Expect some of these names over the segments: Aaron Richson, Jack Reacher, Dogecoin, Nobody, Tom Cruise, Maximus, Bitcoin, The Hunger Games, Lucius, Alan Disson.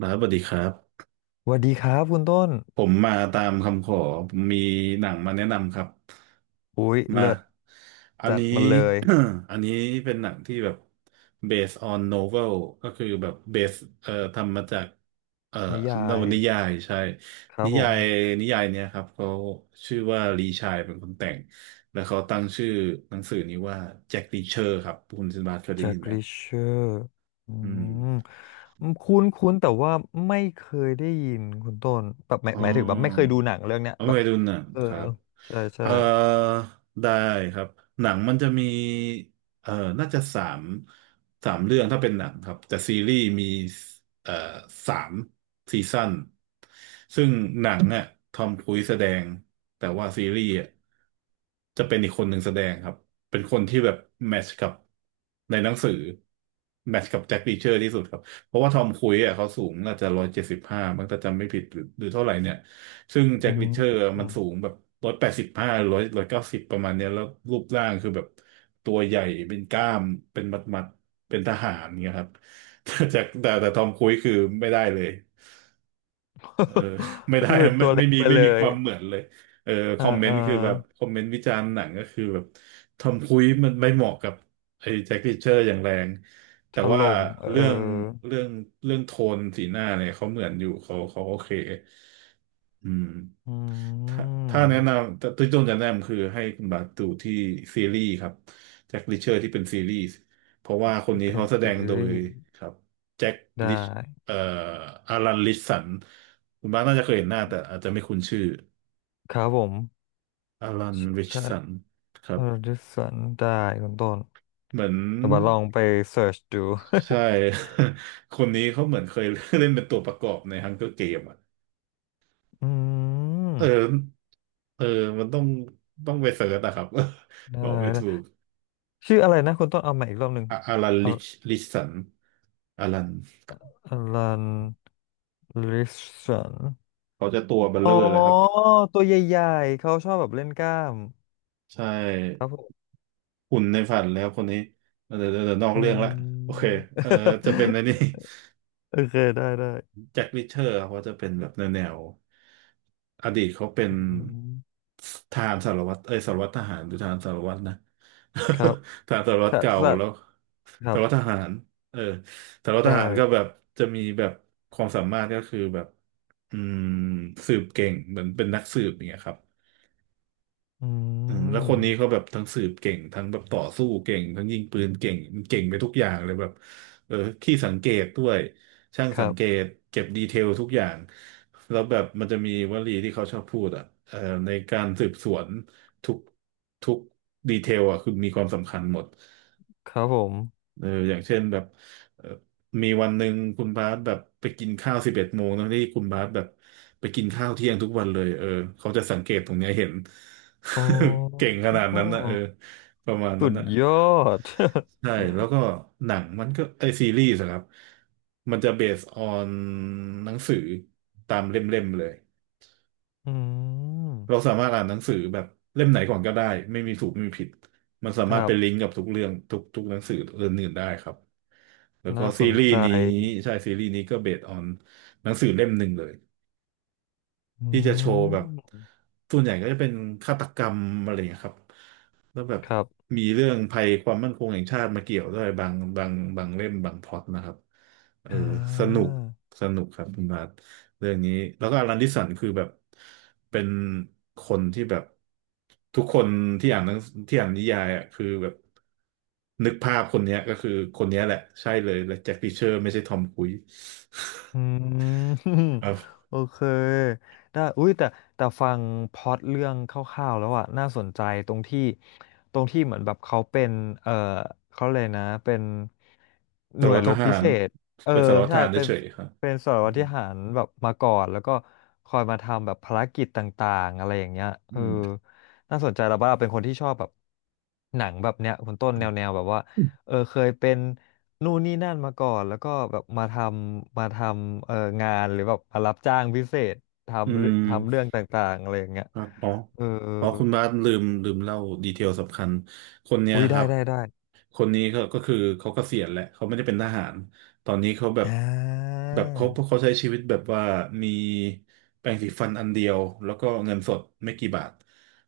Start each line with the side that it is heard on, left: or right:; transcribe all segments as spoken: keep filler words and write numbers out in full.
right: บาสสวัสดีครับ
left: สวัสดีครับคุณต้น
right: ผมมาตามคำขอผมมีหนังมาแนะนำครับ
left: อุ๊ย
right: มา
left: เลิศ
right: อัน
left: จัด
right: นี้
left: มาเลย
right: อันนี้เป็นหนังที่แบบ based on novel ก็คือแบบ base เอ่อทำมาจากเอ่อ
left: นิยา
right: นว
left: ย
right: นิยายใช่
left: ครั
right: นิ
left: บผ
right: ยา
left: ม
right: ยนิยายเนี้ยครับเขาชื่อว่าลีชายเป็นคนแต่งแล้วเขาตั้งชื่อหนังสือนี้ว่าแจ็ครีเชอร์ครับคุณซินบาสเคยได้
left: แจ็
right: ยิ
left: ค
right: นไหม
left: ลิเชอร์อื
right: อืม
left: มคุ้นคุ้นแต่ว่าไม่เคยได้ยินคุณต้นแบบหมาย
right: อ๋อ
left: หมายถึงแบบไม่เคยดูหนังเรื่องเนี้ย
right: เอา
left: แบ
right: เค
left: บ
right: ยดูหนัง
left: เออ
right: ครับ
left: ใช่
right: เอ
left: ใช่
right: อได้ครับหนังมันจะมีเออน่าจะสามสามเรื่องถ้าเป็นหนังครับแต่ซีรีส์มีเอ่อสามซีซั่นซึ่งหนังอ่ะทอมครูซแสดงแต่ว่าซีรีส์อ่ะจะเป็นอีกคนหนึ่งแสดงครับเป็นคนที่แบบแมทช์กับในหนังสือแมทช์กับแจ็ครีเชอร์ที่สุดครับเพราะว่าทอมครูซอ่ะเขาสูงน่าจะร้อยเจ็ดสิบห้ามังถาจำไม่ผิดหรือหรือเท่าไหร่เนี่ย ซึ่งแจ็
left: อื
right: คริช
left: ม
right: เชอร์มันสูงแบบร้อยแปดสิบห้าร้อยร้อยเก้าสิบประมาณเนี้ยแล้วรูปร่างคือแบบตัวใหญ่เป็นกล้ามเป็นมัดมัดเป็นทหารเงี้ยครับ แต่แจ็คแต่แต่ทอมครูซคือไม่ได้เลย เออ ไม่
left: เอ
right: ได้
left: อ
right: ไม่
left: ตัวเล็
right: ไม่
left: ก
right: มี
left: ไป
right: ไม่
left: เล
right: มีค
left: ย
right: วามเหมือนเลยเออ
left: เอ
right: ค
left: อ
right: อมเม
left: เอ
right: น
left: อ
right: ต์คือแบบคอมเมนต์วิจารณ์หนังก็คือแบบทอมครูซมันไม่เหมาะกับไอ้แจ็คริชเชอร์อย่างแรงแต่
left: ถ
right: ว่า
left: ล่มเอ
right: เรื่อง
left: อ
right: เรื่องเรื่องโทนสีหน้าเนี่ยเขาเหมือนอยู่เขาเขาโอเคอืม
left: อื
right: ถ้าถ้าแนะ
left: ม
right: นำแต่วี่ต้นจะแนะนำคือให้คุณบาสดูที่ซีรีส์ครับแจ็คริชเชอร์ที่เป็นซีรีส์เพราะว่าคน
left: ที่
right: นี้
left: เป็น
right: เขาแสด
left: ซี
right: งโด
left: รี
right: ย
left: ส์
right: ครับแจ็ค
left: ได้
right: เอ่ออารันริชสันคุณบ้านน่าจะเคยเห็นหน้าแต่อาจจะไม่คุ้นชื่อ
left: ครับผม
right: อารันริช
left: ใช่
right: สันครั
left: เอ
right: บ
left: อดิสันได้คุณต้น
right: เหมือน
left: เดี๋ยวบัดลองไปเสิร์ชดู
right: ใช่ คนนี้เขาเหมือนเคยเล่นเป็นตัวประกอบในฮังเกอร์เกมอ่ะ
left: อืม
right: เออเออมันต้องต้องไปเสิร์ชนะครับ
left: ได้
right: บอกไม่ถูก
left: ได้ชื่ออะไรนะคุณต้นเอามาอีกรอบหนึ่ง
right: อะอารัน
left: อ
right: ลิชลิชสันอารัน
left: ลันลิสัน
right: เขาจะตัวเบล
left: อ๋
right: เล
left: อ
right: อร์เลยครับ
left: ตัวใหญ่ๆเขาชอบแบบเล่นกล้าม
right: ใช่
left: ครับผม
right: หุ่นในฝันแล้วคนนี้เดี๋ยวเดี๋ยวนอก
left: อื
right: เรื่องละโอเค
left: ม
right: เออจะเป็นในนี้
left: โอเคได้ได้
right: แจ็คริชเชอร์ครับเขาจะเป็นแบบแนวแนวอดีตเขาเป็น
left: อืม
right: ทหารสารวัตรเอ้ยสารวัตรทหารหรือทหารสารวัตรนะ
left: ครับ
right: ทหารสารวัตร
left: ถ้า
right: เก่า
left: ถ้า
right: แล้ว
left: ครั
right: สา
left: บ
right: รวัตรทหารเออสารวัต
left: ไ
right: รทหารก็
left: ด่
right: แบบจะมีแบบความสามารถก็คือแบบอืมสืบเก่งเหมือนเป็นนักสืบอย่างเงี้ยครับ
left: อื
right: อืมแล้วคนนี้
left: ม
right: เขาแบบทั้งสืบเก่งทั้งแบบต่อสู้เก่งทั้งยิงปืนเก่งเก่งไปทุกอย่างเลยแบบเออขี้สังเกตด้วยช่าง
left: ค
right: สั
left: รั
right: ง
left: บ
right: เกตเก็บดีเทลทุกอย่างแล้วแบบมันจะมีวลีที่เขาชอบพูดอ่ะเอ่อในการสืบสวนทุกทุกดีเทลอ่ะคือมีความสำคัญหมด
left: ครับผม
right: เอออย่างเช่นแบบเออมีวันหนึ่งคุณบาสแบบไปกินข้าวสิบเอ็ดโมงนะที่คุณบาสแบบไปกินข้าวเที่ยงทุกวันเลยเออเขาจะสังเกตตรงเนี้ยเห็น
left: โอ้
right: เก่งขนาดนั้นนะเออประมาณ
left: สุ
right: นั้น
left: ด
right: นะ
left: ยอด
right: ใช่แล้ว ก็หนังมันก็ไอซีรีส์อะครับมันจะเบสออนหนังสือตามเล่มๆเลย
left: อื
right: เรา
left: ม
right: สามารถอ่านหนังสือแบบเล่มไหนก่อนก็ได้ไม่มีถูกไม่มีผิดมันสา
left: ค
right: มารถ
left: รั
right: เป็
left: บ
right: นลิงก์กับทุกเรื่องทุกทุกหนังสือเรื่องอื่นได้ครับแล้วก็
left: น่าส
right: ซี
left: น
right: รีส์
left: ใจ
right: นี้ใช่ซีรีส์นี้ก็เบสออนหนังสือเล่มหนึ่งเลย
left: อื
right: ที่จะโชว์แบบ
left: ม
right: ส่วนใหญ่ก็จะเป็นฆาตกรรมอะไรอย่างเงี้ยครับแล้วแบบ
left: ครับ
right: มีเรื่องภัยความมั่นคงแห่งชาติมาเกี่ยวด้วยบางบางบางเล่มบางพล็อตนะครับเออ
left: อ่
right: สนุก
left: า
right: สนุกครับคุณบาทเรื่องนี้แล้วก็อลันดิสันคือแบบเป็นคนที่แบบทุกคนที่อ่านหนังที่อ่านนิยายอ่ะคือแบบนึกภาพคนเนี้ยก็คือคนเนี้ยแหละใช่เลยและแจ็ครีเชอร์ไม่ใช่ทอม ครูซ
left: อื ม
right: ครับ
left: โอเคได้อุ้ยแต่แต่ฟังพล็อตเรื่องคร่าวๆแล้วอะน่าสนใจตรงที่ตรงที่เหมือนแบบเขาเป็นเออเขาเลยกนะเป็นห
right: สาร
left: น่วย
right: วัตร
left: ร
right: ท
left: บ
right: หา
left: พิเศ
right: ร
left: ษเออ
right: เป็นสารวัตรท
left: ใช่
right: หาร
left: เป็น
right: เฉยๆครับ
left: เป็นสาร
right: อื
left: วัตร
right: ม
left: ทหารแบบมาก่อนแล้วก็คอยมาทำแบบภารกิจต่างๆอะไรอย่างเงี้ยเอ
right: อื
left: อ
right: ม
left: น่าสนใจแล้วบ้างเราเป็นคนที่ชอบแบบหนังแบบเนี้ยคุณต้นแนวแนวแบบว่า เออเคยเป็นนู่นนี่นั่นมาก่อนแล้วก็แบบมาทำมาทำเอองานหรือแบบมารับจ้างพิเศษ
right: อื
left: ทำเรื่องทำเรื่อง
right: ม
left: ต่างๆอะไรอย่างเงี้ย
right: ครับอ๋อ
left: เออ
right: อ๋อคุณบาสลืมลืมเล่าดีเทลสำคัญคนเนี้ย
left: อุ้ย
right: ค
left: ได้
right: รับ
left: ได้ได้
right: คนนี้เขาก็คือเขาเกษียณแหละเขาไม่ได้เป็นทหารตอนนี้เขาแบบ
left: อ่า
right: แบบเขาเขาใช้ชีวิตแบบว่ามีแปรงสีฟันอันเดียวแล้วก็เงินสดไม่กี่บาท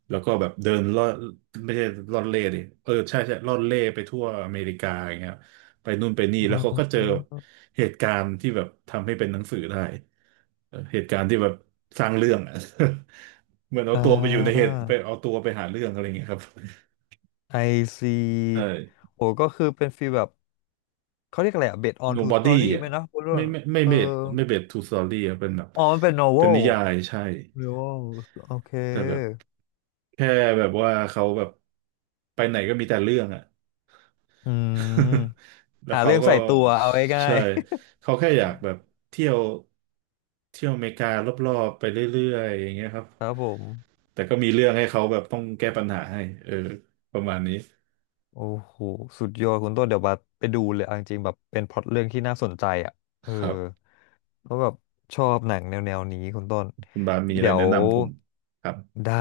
right: แล้วก็แบบเดินล่อไม่ใช่ล่อนเล่ดิเออใช่ใช่ล่อนเล่ไปทั่วอเมริกาอย่างเงี้ยไปนู่นไปนี่
left: อ
right: แล้วเขาก็เจอ
left: ืม
right: เหตุการณ์ที่แบบทำให้เป็นหนังสือได้ เออเหตุการณ์ที่แบบสร้างเรื่องอะ เหมือนเอา
left: อ่
right: ตัวไปอยู่ในเห
left: า
right: ตุไปเอาตัวไปหาเรื่องอะไรอย่างเงี้ยครับ
left: ไอซี
right: ใช่
left: โอ้ก็คือเป็นฟีลแบบเขาเรียกอะไรอะ based on true
right: Nobody
left: story ไห
right: อ่ะ
left: มนะพูดเรื่อ
right: ไม่
left: ง
right: ไม่ไม่
left: เออ
right: เบสไม่เบสทูสตอรี่อ่ะเป็นแบบ
left: อ๋อมันเป็น
right: เป็น
left: novel
right: นิยายใช่
left: novel โอเค
right: แต่แบบแค่แบบว่าเขาแบบไปไหนก็มีแต่เรื่องอ่ะ
left: อืม
right: แล้ว
left: หา
right: เขา
left: เรื่อง
right: ก็
left: ใส่ตัวเอาง่า
right: ใช่
left: ย
right: เขาแค่อยากแบบเที่ยวเที่ยวอเมริการอบๆไปเรื่อยๆอย่างเงี้ยครับ
left: ๆ ครับผม
right: แต่ก็มีเรื่องให้เขาแบบต้องแก้ปัญหาให้เออประมาณนี้
left: โอ้โหสุดยอดคุณต้นเดี๋ยวบัสไปดูเลยเอาจริงๆแบบเป็นพล็อตเรื่องที่น่าสนใจอ่ะเออ
right: ครับ
left: เพราะแบบชอบหนังแนวแนวนี้คุณต้น
right: คุณบาสมีอะไร
left: เดี๋ยว
right: แนะนำผมครับ
left: ได้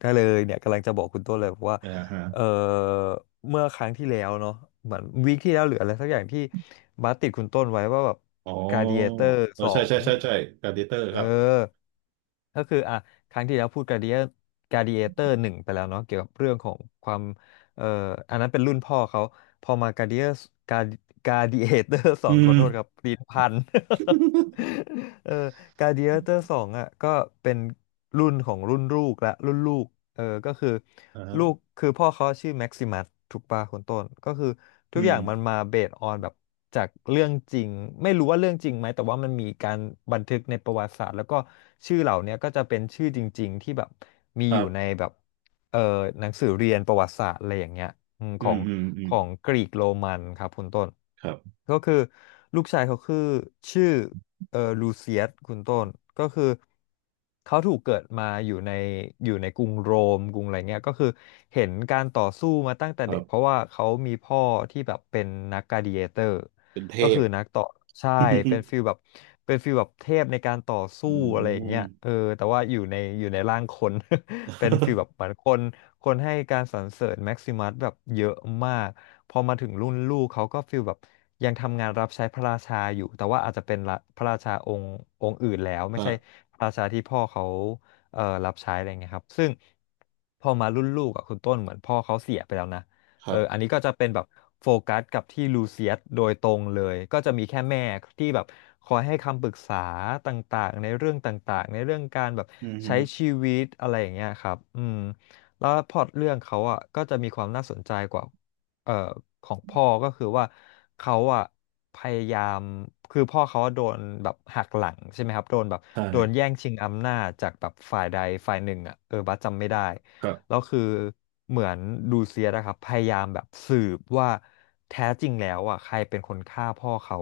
left: ได้เลยเนี่ยกำลังจะบอกคุณต้นเลยว่า
right: อ่าฮะ
left: เออเมื่อครั้งที่แล้วเนาะเหมือนวีคที่แล้วหรืออะไรสักอย่างที่บัสติดคุณต้นไว้ว่าแบบ
right: อ๋
left: กา a d
right: อ
left: เ a เตอร์
right: เออ
left: สอ
right: ใช่
left: ง
right: ใช่ใช่ใช่การ์ดิเตอร์
left: เออ
right: ครับ
left: ก็คืออ่ะครั้งที่แล้วพูดกา a d เดียกา a d เ a เตอร์หนึ่งไปแล้วเนาะเกี่ยวกับเรื่องของความ เอ่ออันนั้นเป็นรุ่นพ่อเขาพอมาการ์เดียการการ์ดิเอเตอร์สอ
right: อื
left: งขอ
right: ม
left: โทษครับปีพัน เออการ์ดิเอเตอร์สองอ่ะก็เป็นรุ่นของรุ่นลูกละรุ่นลูกเออก็คือ
right: อ่าฮะ
left: ลูกคือพ่อเขาชื่อแม็กซิมัสถูกป่ะคุณต้นก็คือ
right: อื
left: ทุกอ
right: ม
left: ย่างมันมาเบสออนแบบจากเรื่องจริงไม่รู้ว่าเรื่องจริงไหมแต่ว่ามันมีการบันทึกในประวัติศาสตร์แล้วก็ชื่อเหล่าเนี้ยก็จะเป็นชื่อจริงๆที่แบบมี
right: ค
left: อ
right: รั
left: ยู่ใน
right: บ
left: แบบ เอ่อหนังสือเรียนประวัติศาสตร์อะไรอย่างเงี้ยอืม
right: อื
left: ขอ
right: ม
left: ง
right: อืมอื
left: ข
right: ม
left: องกรีกโรมันครับคุณต้น
right: ครับ
left: ก็คือลูกชายเขาคือชื่อเอ่อลูเซียสคุณต้นก็คือเขาถูกเกิดมาอยู่ในอยู่ในกรุงโรมกรุงอะไรเงี้ยก็คือเห็นการต่อสู้มาตั้งแต่
right: ครั
left: เด็กเพราะ
right: บ
left: ว่าเขามีพ่อที่แบบเป็นนักกลาดิเอเตอร์
right: เป็นเท
left: ก็คื
right: พ
left: อนักต่อใช่เป็ นฟิลแบบเป็นฟิลแบบเทพในการต่อสู้
right: อื
left: อะไรอย่างเงี้
right: ม
left: ยเออแต่ว่าอยู่ในอยู่ในร่างคน เป็นฟีลแบบเหมื อนคนคนให้การสรรเสริญแม็กซิมัสแบบเยอะมากพอมาถึงรุ่นลูกเขาก็ฟีลแบบยังทำงานรับใช้พระราชาอยู่แต่ว่าอาจจะเป็นละพระราชาองค์องค์อื่นแล้วไม่ใช่
right: อ่ะ
left: พระราชาที่พ่อเขาเอ่อรับใช้อะไรเงี้ยครับซึ่งพอมารุ่นลูกอ่ะคุณต้นเหมือนพ่อเขาเสียไปแล้วนะ
right: ค
left: เอ
right: รั
left: อ
right: บ
left: อันนี้ก็จะเป็นแบบโฟกัสกับที่ลูเซียสโดยตรงเลย ก็จะมีแค่แม่ที่แบบคอยให้คำปรึกษาต่างๆในเรื่องต่างๆในเรื่องการแบบ
right: อืมฮึ
left: ใช้ชีวิตอะไรอย่างเงี้ยครับอืมแล้วพล็อตเรื่องเขาอ่ะก็จะมีความน่าสนใจกว่าเอ่อของพ่อก็คือว่าเขาอ่ะพยายามคือพ่อเขาโดนแบบหักหลังใช่ไหมครับโดนแบบ
right: ใช่
left: โดนแย่งชิงอำนาจจากแบบฝ่ายใดฝ่ายหนึ่งอ่ะเออบัสจำไม่ได้
right: ครั
left: แล้
right: บ
left: วคือเหมือนดูเซียสอะครับพยายามแบบสืบว่าแท้จริงแล้วอ่ะใครเป็นคนฆ่าพ่อเขา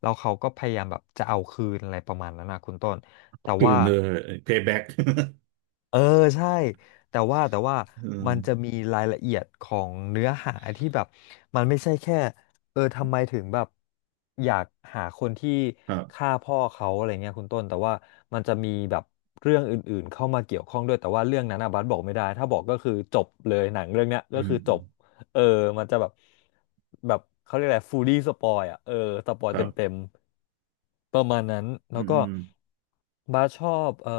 left: แล้วเขาก็พยายามแบบจะเอาคืนอะไรประมาณนั้นนะคุณต้นแต่
right: คือ
left: ว่า
right: เนอร์เพย์แบ็ก
left: เออใช่แต่ว่าแต่ว่า
right: อืม
left: มันจะมีรายละเอียดของเนื้อหาที่แบบมันไม่ใช่แค่เออทำไมถึงแบบอยากหาคนที่
right: ครับ
left: ฆ่าพ่อเขาอะไรเงี้ยคุณต้นแต่ว่ามันจะมีแบบเรื่องอื่นๆเข้ามาเกี่ยวข้องด้วยแต่ว่าเรื่องนั้นนะบัสบอกไม่ได้ถ้าบอกก็คือจบเลยหนังเรื่องเนี้ย
right: อื
left: ก็
right: ม
left: คือจ
right: อืม
left: บเออมันจะแบบแบบเขาเรียกอะไรฟูลี่สปอยอ่ะเออสปอย
right: ค
left: เต
right: รั
left: ็
right: บ
left: มๆประมาณนั้น
right: อื
left: แล้ว
right: ม
left: ก็
right: อืม
left: บาสชอบเอ่อ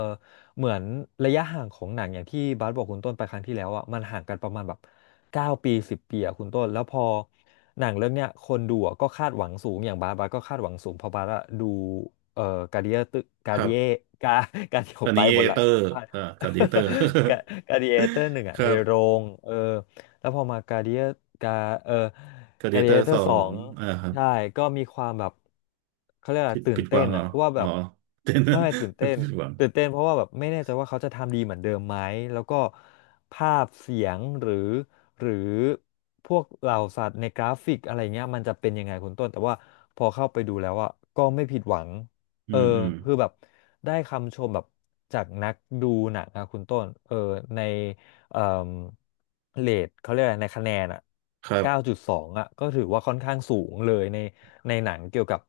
left: เหมือนระยะห่างของหนังอย่างที่บาสบอกคุณต้นไปครั้งที่แล้วอ่ะมันห่างกันประมาณแบบเก้าปีสิบปีอ่ะคุณต้นแล้วพอหนังเรื่องเนี้ยคนดูอะก็คาดหวังสูงอย่างบาสบาสก็คาดหวังสูงเพราะบาสอะดูเอ่อการ์เดียตึกา
right: ค
left: ร์
right: รั
left: เดีย
right: บ
left: กา การที่ผ
right: อั
left: ม
right: น
left: ไป
right: นี้เอ
left: หมดละ
right: เตอร์อ่าการ์ดิเตอร์
left: กาการ์ดิเอเตอร์หนึ่ง
right: ค
left: อ่ะใน
right: รับ
left: โรงเออแล้วพอมาการ์ดิเอการเออ
right: การ์ดิ
left: การ์ดิ
right: เตอ
left: เอ
right: ร์
left: เตอ
right: สอ
left: ร์สอ
right: ง
left: ง
right: อ่าครับ
left: ใช่ก็มีความแบบเขาเรียกอะไร
right: ผิด
left: ตื่
right: ผิ
left: น
right: ดห
left: เต้
right: วั
left: น
right: งเหรอ
left: อ่ะว่า
right: อ๋
left: แบ
right: อ
left: บ
right: เต้นนึ
left: ไม่
right: ก
left: ไม่ตื่นเต้ น
right: ผิดหวัง
left: ตื่นเต้นเพราะว่าแบบไม่แน่ใจว่าเขาจะทำดีเหมือนเดิมไหมแล้วก็ภาพเสียงหรือหรือพวกเหล่าสัตว์ในกราฟิกอะไรเงี้ยมันจะเป็นยังไงคุณต้นแต่ว่าพอเข้าไปดูแล้วอ่ะก็ไม่ผิดหวัง
right: อื
left: เออ
right: มอืม
left: คือแบบได้คำชมแบบจากนักดูหนังนะคุณต้นเออในเอ่อเรทเขาเรียกอะไรในคะแนนอ่ะ
right: ครับ
left: เก้าจุดสองอ่ะก็ถือว่าค่อนข้างสูงเลยในในหนังเกี่ยวกับ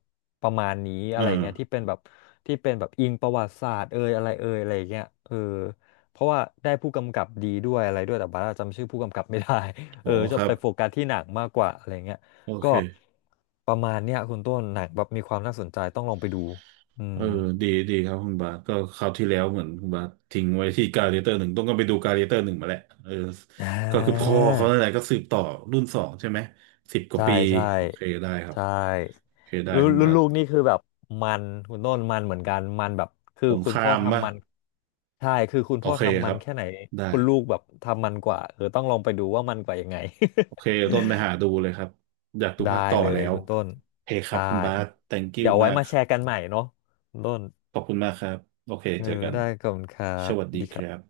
left: ประมาณนี้อะ
right: อ่า
left: ไรเงี้ยที่เป็นแบบที่เป็นแบบอิงประวัติศาสตร์เอยอะไรเอยอะไรเงี้ยเออเพราะว่าได้ผู้กำกับดีด้วยอะไรด้วยแต่บาร์าจำชื่อผู้กำกับไม่ได้
right: โอ้
left: เออ
right: ค
left: จะ
right: รั
left: ไป
right: บ
left: โฟกัสที่หนังมากกว่าอะไรเงี้ย
right: โอ
left: ก็
right: เค
left: ประมาณเนี้ยคุณต้นหนังแบบมีความน่าสนใจต้องลองไปดู อื
right: เอ
left: ม
right: อดีดีครับคุณบาสก็คราวที่แล้วเหมือนคุณบาสทิ้งไว้ที่การ์เรเตอร์หนึ่งต้องก็ไปดูการ์เรเตอร์หนึ่งมาแหละเออ
left: อ่
right: ก็คือพ่
left: า
right: อเขาอะไรก็สืบต่อรุ่นสองใช่ไหมสิบกว่า
left: ใช่
right: ปี
left: ใช่
right: โอเคได้ครับ
left: ใช่
right: โอเคได้
left: รุ่น
right: คุณ
left: รุ่
right: บา
left: น
right: ส
left: ลูกนี่คือแบบมันคุณต้นมันเหมือนกันมันแบบคือ
right: สงค
left: คุณ
right: รา
left: พ่อ
right: มป่ะ
left: ทำมันใช่คือคุณ
right: โอ
left: พ่อ
right: เค
left: ทำ
right: ค
left: มั
right: รั
left: น
right: บ
left: แค่ไหน
right: ได้
left: คุณลูกแบบทำมันกว่าเออต้องลองไปดูว่ามันกว่ายังไง
right: โอเคต้นไปหาดูเลยครับอยากดู
left: ได้
right: ภาคต่อ
left: เล
right: แล้
left: ย
right: ว
left: คุณต้น
right: โอเคครับ
left: ได้
right: คุณบาส thank you
left: เดี๋ยวไว้
right: มาก
left: มาแชร์กันใหม่เนาะคุณต้น
right: ขอบคุณมากครับโอเค
left: เออ
right: เจอกัน
left: ได้ขอบคุณครั
right: ส
left: บ
right: วัสดี
left: ดี
right: ค
left: ครั
right: รับ
left: บ